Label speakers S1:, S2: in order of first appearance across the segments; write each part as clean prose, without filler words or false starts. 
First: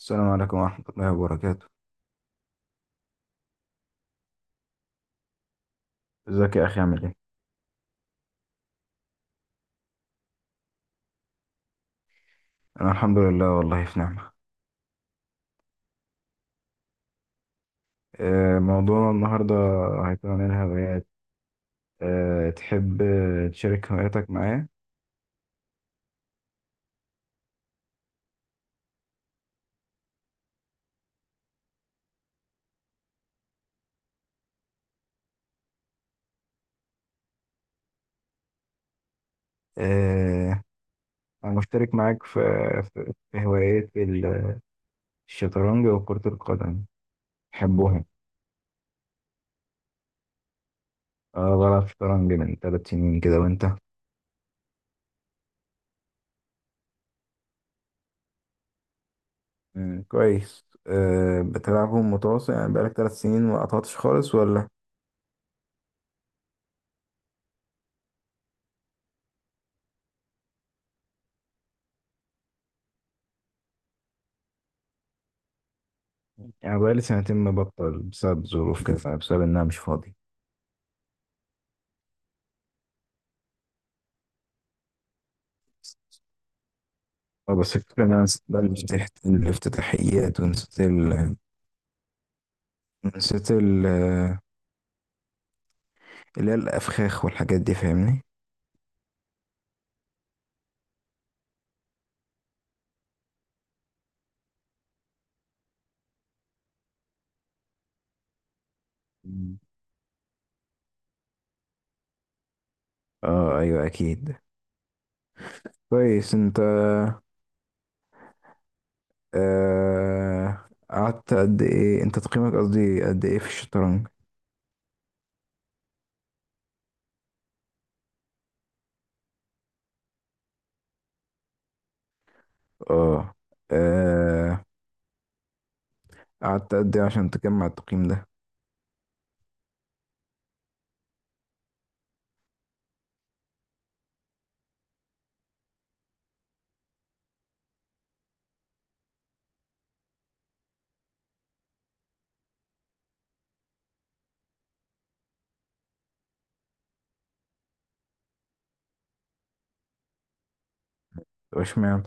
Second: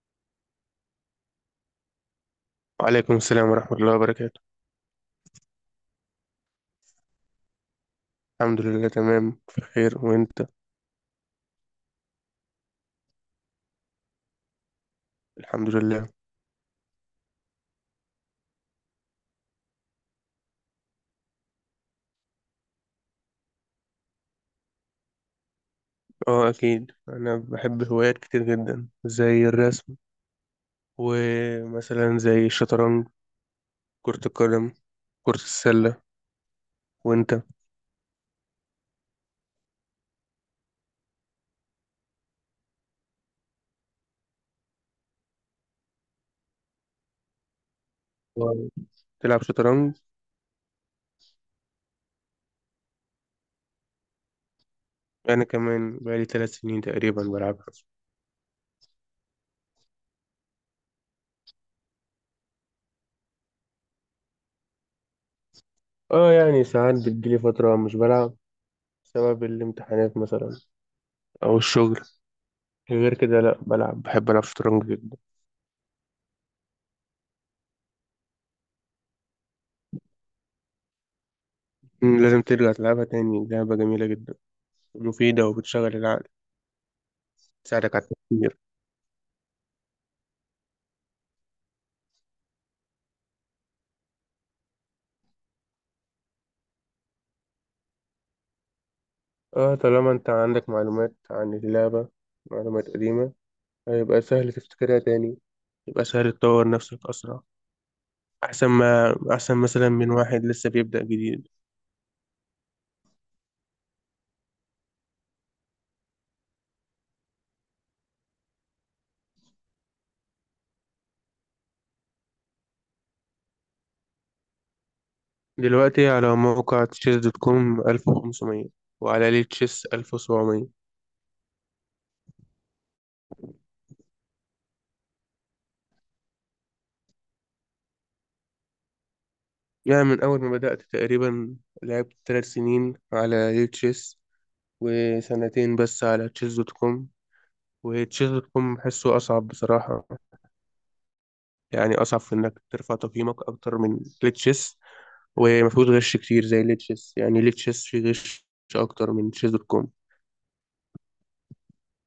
S1: السلام عليكم ورحمة الله وبركاته.
S2: وعليكم السلام ورحمة الله وبركاته.
S1: ازيك يا أخي عامل ايه؟
S2: الحمد لله، تمام في خير، وانت؟
S1: أنا الحمد لله، والله في نعمة.
S2: الحمد لله.
S1: موضوعنا النهاردة هيكون عن الهوايات. تحب تشارك هواياتك معايا؟
S2: اه، اكيد انا بحب هوايات كتير جدا زي الرسم، ومثلا زي الشطرنج، كرة القدم، كرة السلة. وانت؟
S1: آه، أنا مشترك معاك في هوايات الشطرنج وكرة القدم، بحبهم.
S2: واو. تلعب شطرنج؟
S1: أنا بلعب شطرنج من 3 سنين كده، وأنت؟
S2: انا كمان بقالي 3 سنين تقريبا بلعبها.
S1: كويس. بتلعبهم متواصل؟ يعني بقالك 3 سنين ما قطعتش خالص ولا؟
S2: اه يعني ساعات بتجيلي فترة مش بلعب، بسبب الامتحانات مثلا او الشغل، غير كده لا بلعب، بحب العب شطرنج جدا.
S1: يعني بقالي سنتين مبطل بسبب ظروف كده، بسبب إن أنا مش فاضي.
S2: لازم ترجع تلعبها تاني، لعبة جميلة جدا مفيدة وبتشغل العقل،
S1: اه، بس
S2: تساعدك على
S1: الفكرة إن أنا نسيت
S2: التفكير.
S1: بقى الافتتاحيات، ونسيت ال نسيت ال اللي هي الأفخاخ والحاجات دي، فاهمني؟
S2: اه طالما انت عندك معلومات عن اللعبة، معلومات قديمة، هيبقى سهل تفتكرها تاني، يبقى سهل تطور نفسك أسرع، أحسن ما أحسن
S1: مم.
S2: مثلا من واحد لسه بيبدأ جديد.
S1: اه، أيوه، أكيد. كويس أنت. قعدت قد إيه؟ أنت تقييمك، قصدي قد إيه في الشطرنج؟
S2: دلوقتي على موقع تشيس دوت كوم 1500، وعلى ليه تشيس 1700.
S1: اه. آه، قعدت قد إيه عشان تجمع التقييم ده؟
S2: يعني من أول ما بدأت تقريبا، لعبت 3 سنين على ليه تشيس، وسنتين بس على تشيس دوت كوم. وتشيس دوت كوم بحسه أصعب بصراحة، يعني أصعب في إنك ترفع تقييمك أكتر من تشيس، ومفيهوش غش كتير زي تشيس، يعني تشيس فيه غش أكتر من تشيس دوت كوم.
S1: واشمعنى؟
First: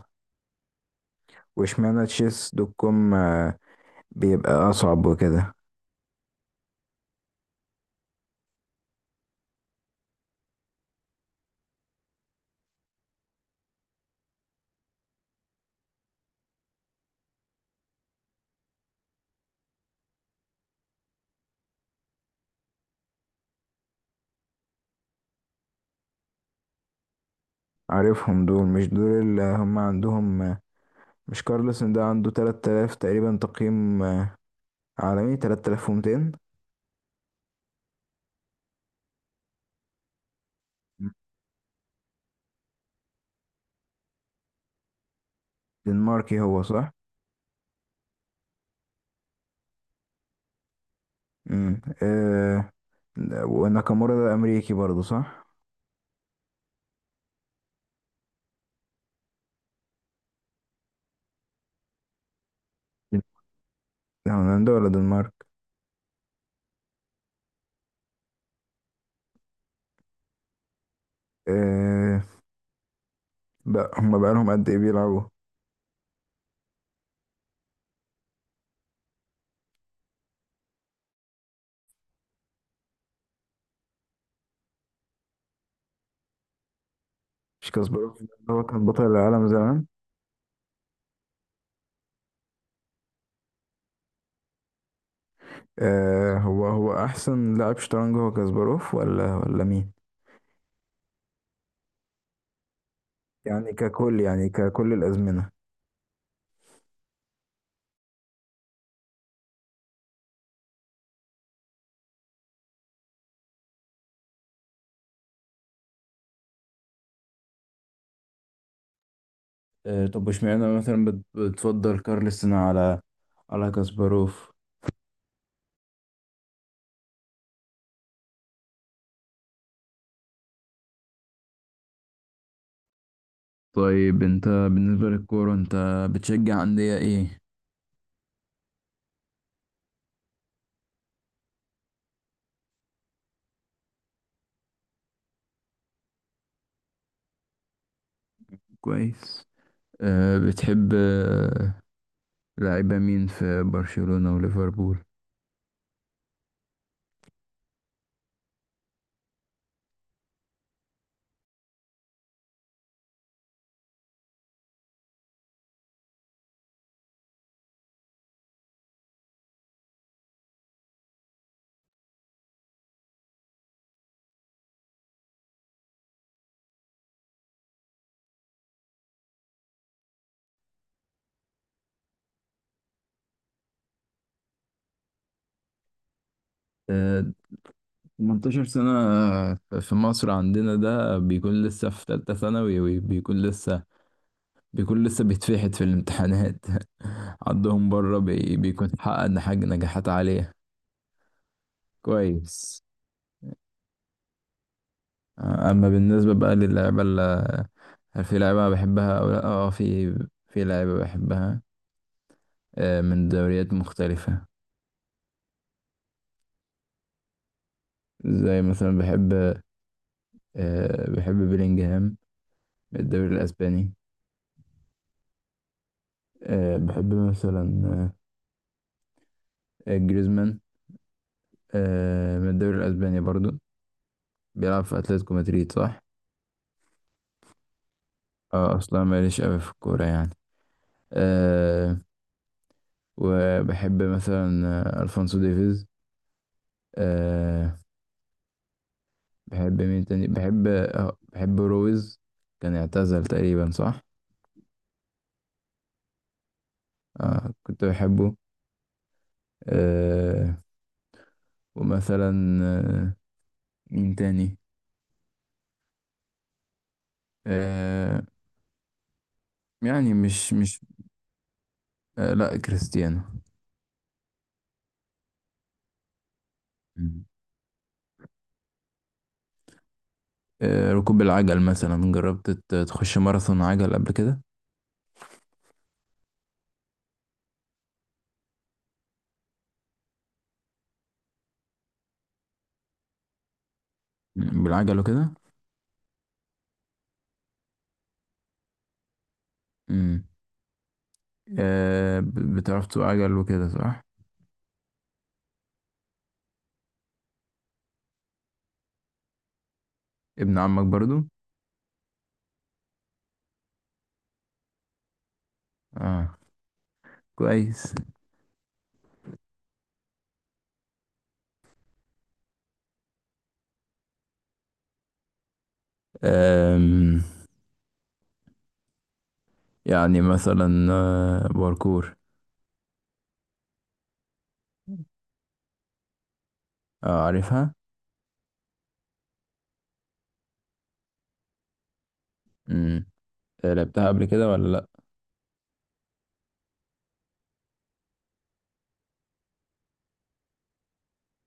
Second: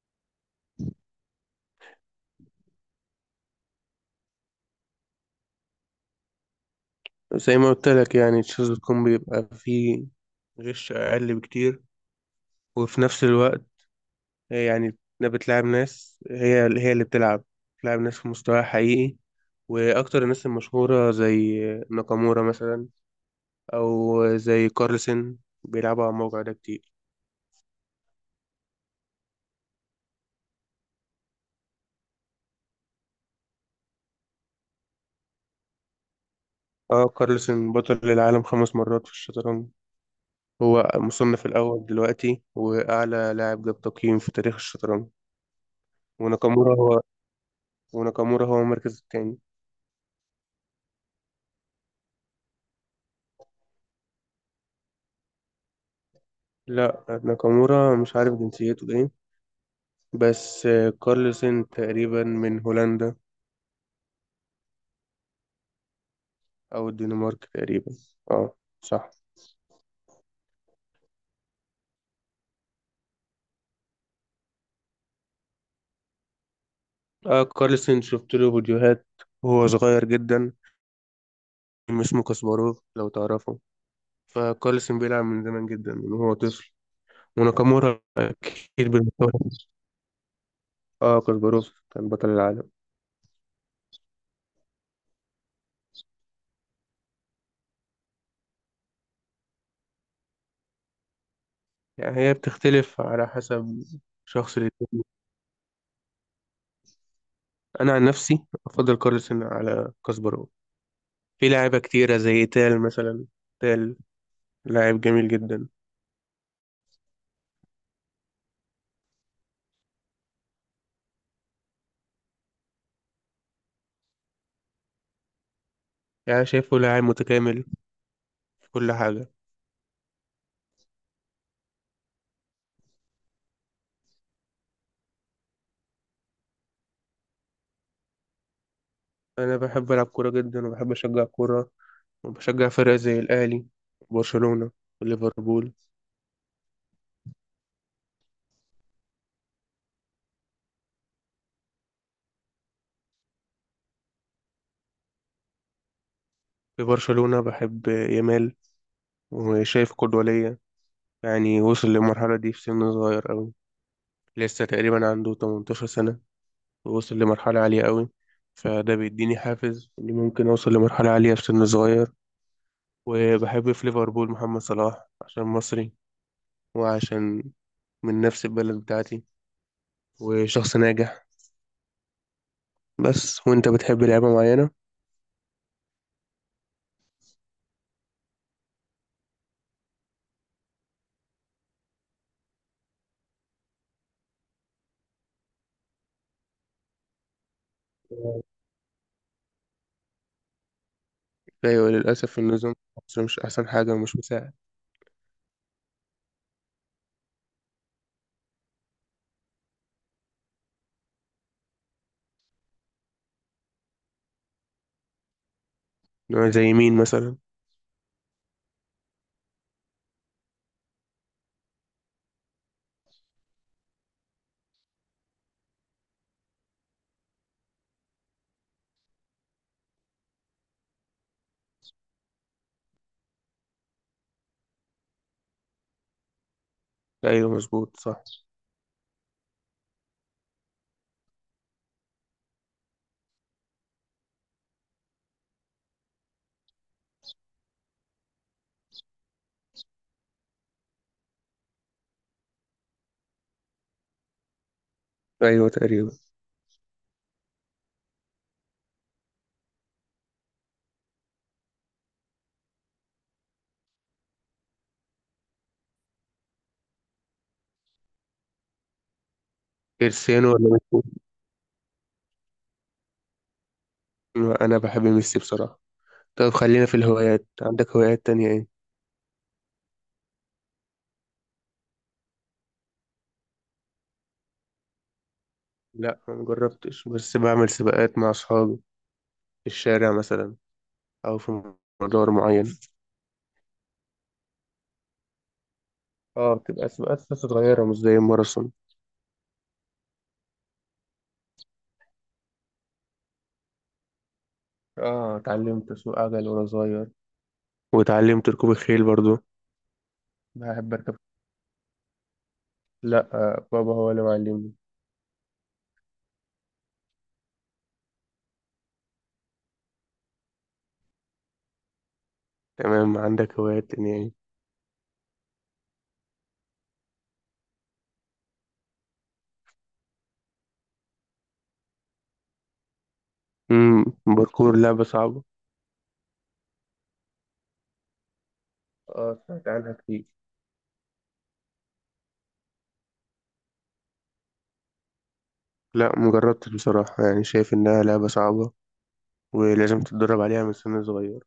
S1: واشمعنى تشيس دوت كوم بيبقى أصعب وكده؟
S2: زي ما قلت لك، يعني تشيس دوت كوم بيبقى فيه غش أقل بكتير، وفي نفس الوقت يعني بتلعب ناس، هي هي اللي بتلعب ناس في مستوى حقيقي. وأكتر الناس المشهورة زي ناكامورا مثلا، أو زي كارلسن، بيلعبوا على الموقع ده كتير.
S1: عارفهم دول، مش دول اللي هم عندهم؟ مش كارلسن ده عنده 3000 تقريبا تقييم، عالمي 3200؟
S2: اه كارلسن بطل العالم 5 مرات في الشطرنج، هو مصنف الأول دلوقتي وأعلى لاعب جاب تقييم في تاريخ الشطرنج.
S1: دنماركي هو،
S2: وناكامورا
S1: صح؟
S2: هو وناكامورا هو المركز التاني.
S1: امم آه وناكامورا ده امريكي برضه، صح؟
S2: لا، ناكامورا مش عارف جنسيته ايه، بس كارلسن تقريبا من هولندا،
S1: ده هولندا ولا دنمارك؟
S2: أو الدنمارك تقريبا. اه صح.
S1: آه بقى هما بقالهم قد ايه بيلعبوا؟
S2: اه كارلسن شفت له فيديوهات وهو صغير جدا، اسمه كاسباروف لو تعرفه. فكارلسن بيلعب من زمان جدا، من وهو طفل،
S1: مش
S2: وناكامورا
S1: كاسباروف ده هو كان
S2: أكيد
S1: بطل
S2: بالمستوى.
S1: العالم زمان؟
S2: اه كاسباروف كان بطل العالم.
S1: آه، هو هو احسن لاعب شطرنج، هو كاسباروف ولا مين؟
S2: يعني هي بتختلف على
S1: يعني
S2: حسب
S1: ككل يعني
S2: شخص
S1: ككل
S2: للتاني.
S1: الازمنه.
S2: انا عن نفسي افضل كارلسن على كاسبارو. في لاعيبه كتيره زي تال مثلا. تال لاعب جميل جدا.
S1: طب واشمعنى مثلا بتفضل كارلسن على كاسباروف؟
S2: يعني شايفه لاعب متكامل في كل حاجه.
S1: طيب انت بالنسبة للكورة، انت بتشجع أندية ايه؟
S2: انا بحب العب كوره جدا وبحب اشجع كوره، وبشجع فرق زي الاهلي وبرشلونه وليفربول.
S1: كويس. بتحب لعيبة مين في برشلونة وليفربول؟
S2: في برشلونه بحب يامال، وشايف قدوه ليا، يعني وصل للمرحله دي في سن صغير أوي، لسه تقريبا عنده 18 سنه، ووصل لمرحلة عالية قوي، فده بيديني حافز إني ممكن أوصل لمرحلة عالية في سن صغير. وبحب في ليفربول محمد صلاح عشان مصري، وعشان من نفس البلد بتاعتي، وشخص ناجح بس. وأنت بتحب لعبة معينة؟
S1: آه، 18 سنة! في مصر عندنا ده بيكون لسه في تالتة ثانوي، وبيكون لسه بيتفحت في الامتحانات عندهم بره بيكون حقق حاجة، نجاحات عالية.
S2: أيوة، للأسف النظام
S1: كويس.
S2: في مصر مش أحسن حاجة ومش مساعد.
S1: أما بالنسبة بقى للعيبة اللي، هل في لعيبة بحبها أو لأ؟ اه، في لعيبة بحبها من دوريات مختلفة.
S2: زي مين مثلا؟
S1: زي مثلا بحب، بحب بيلينجهام من الدوري الأسباني. بحب مثلا جريزمان، من الدوري الأسباني برضو، بيلعب في أتلتيكو مدريد، صح؟
S2: أيوة مظبوط صح.
S1: اه، أصلا ماليش أوي في الكورة يعني. آه، وبحب مثلا ألفونسو ديفيز. آه، بحب مين تاني؟ بحب بحب رويز. كان اعتزل تقريبا، صح؟
S2: أيوة تقريبا.
S1: كنت بحبه. آه، ومثلا مين تاني؟ آه، يعني
S2: كريستيانو
S1: مش
S2: ولا
S1: مش
S2: ميسي؟
S1: آه، لا، كريستيانو.
S2: أنا بحب ميسي بصراحة. طب خلينا في
S1: مم.
S2: الهوايات، عندك هوايات تانية إيه؟
S1: ركوب العجل مثلا. جربت تخش ماراثون عجل قبل كده؟
S2: لا ما جربتش، بس بعمل سباقات مع أصحابي في الشارع مثلا، أو في مدار معين.
S1: بالعجل وكده.
S2: اه بتبقى سباقات بس صغيرة، مش زي الماراثون.
S1: مم. بتعرف تسوق عجل وكده، صح؟
S2: اه اتعلمت أسوق عجل وأنا صغير، واتعلمت ركوب الخيل برضو،
S1: ابن عمك
S2: بحب أركب.
S1: برضو.
S2: لأ، بابا هو اللي معلمني.
S1: اه، كويس.
S2: تمام، عندك هوايات تانية يعني؟
S1: آم، يعني مثلا باركور.
S2: باركور لعبة صعبة.
S1: عارفها.
S2: اه سمعت عنها كتير.
S1: مم. لعبتها قبل كده ولا لا؟
S2: لا مجربتش بصراحة، يعني شايف إنها لعبة صعبة ولازم تتدرب عليها من سن صغير.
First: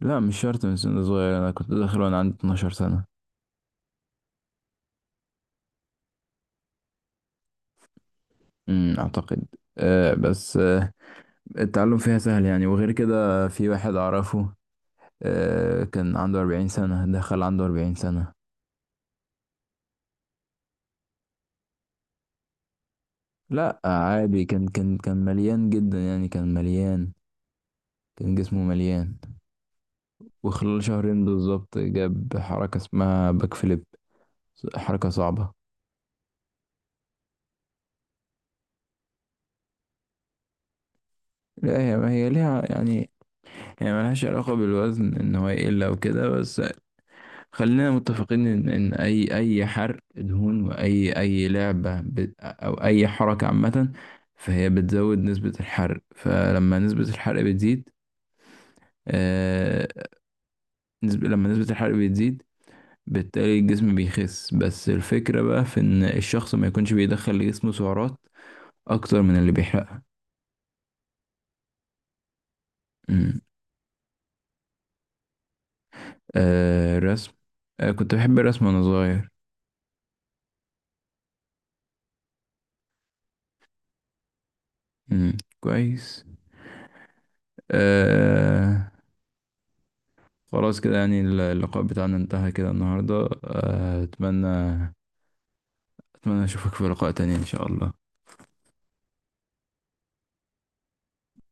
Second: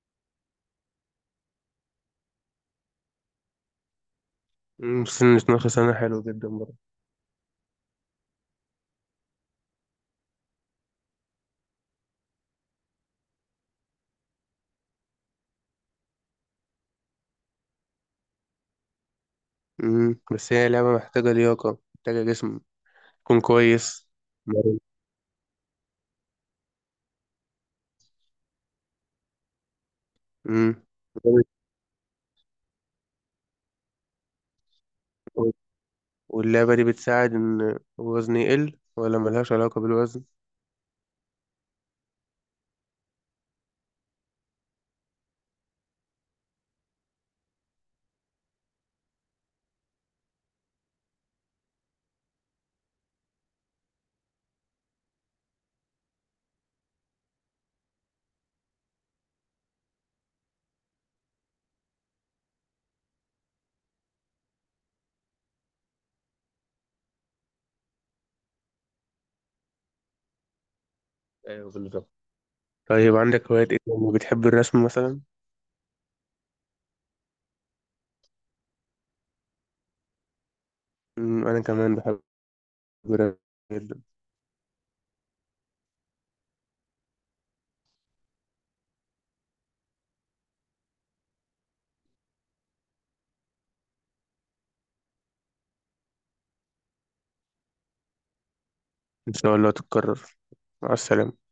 S1: لا مش شرط من سن صغير، انا كنت داخل وانا عندي 12 سنة.
S2: سن 12 سنة حلو جدا برضه.
S1: اعتقد. بس، التعلم فيها سهل يعني، وغير كده في واحد أعرفه كان عنده 40 سنة، دخل عنده 40 سنة.
S2: بس هي لعبة محتاجة لياقة، محتاجة جسم تكون
S1: لا
S2: كويس.
S1: عادي، كان مليان جدا، يعني كان مليان، كان جسمه مليان. وخلال
S2: امم
S1: شهرين بالظبط جاب حركة اسمها باك فليب، حركة صعبة.
S2: واللعبة دي بتساعد إن الوزن يقل ولا ملهاش علاقة بالوزن؟
S1: لا، هي، هي ليها يعني، هي ملهاش علاقة بالوزن إن هو يقل أو كده. بس خلينا متفقين ان، اي حرق دهون، واي لعبه او اي حركه عامه، فهي بتزود نسبه الحرق. فلما نسبه الحرق بتزيد، آه... لما نسبه الحرق بتزيد، بالتالي الجسم بيخس. بس الفكره بقى في ان الشخص ما يكونش بيدخل لجسمه سعرات اكتر من اللي بيحرقها.
S2: ايوه بالظبط. طيب
S1: مم.
S2: عندك هوايات إيه تاني؟ بتحب الرسم مثلا؟
S1: الرسم. كنت بحب الرسم وانا صغير.
S2: أنا كمان بحب الرسم جدا.
S1: مم. كويس. آه... خلاص كده يعني، اللقاء بتاعنا انتهى كده النهاردة. أتمنى أشوفك في لقاء تاني إن شاء الله.
S2: إن شاء الله تتكرر. مع السلامة.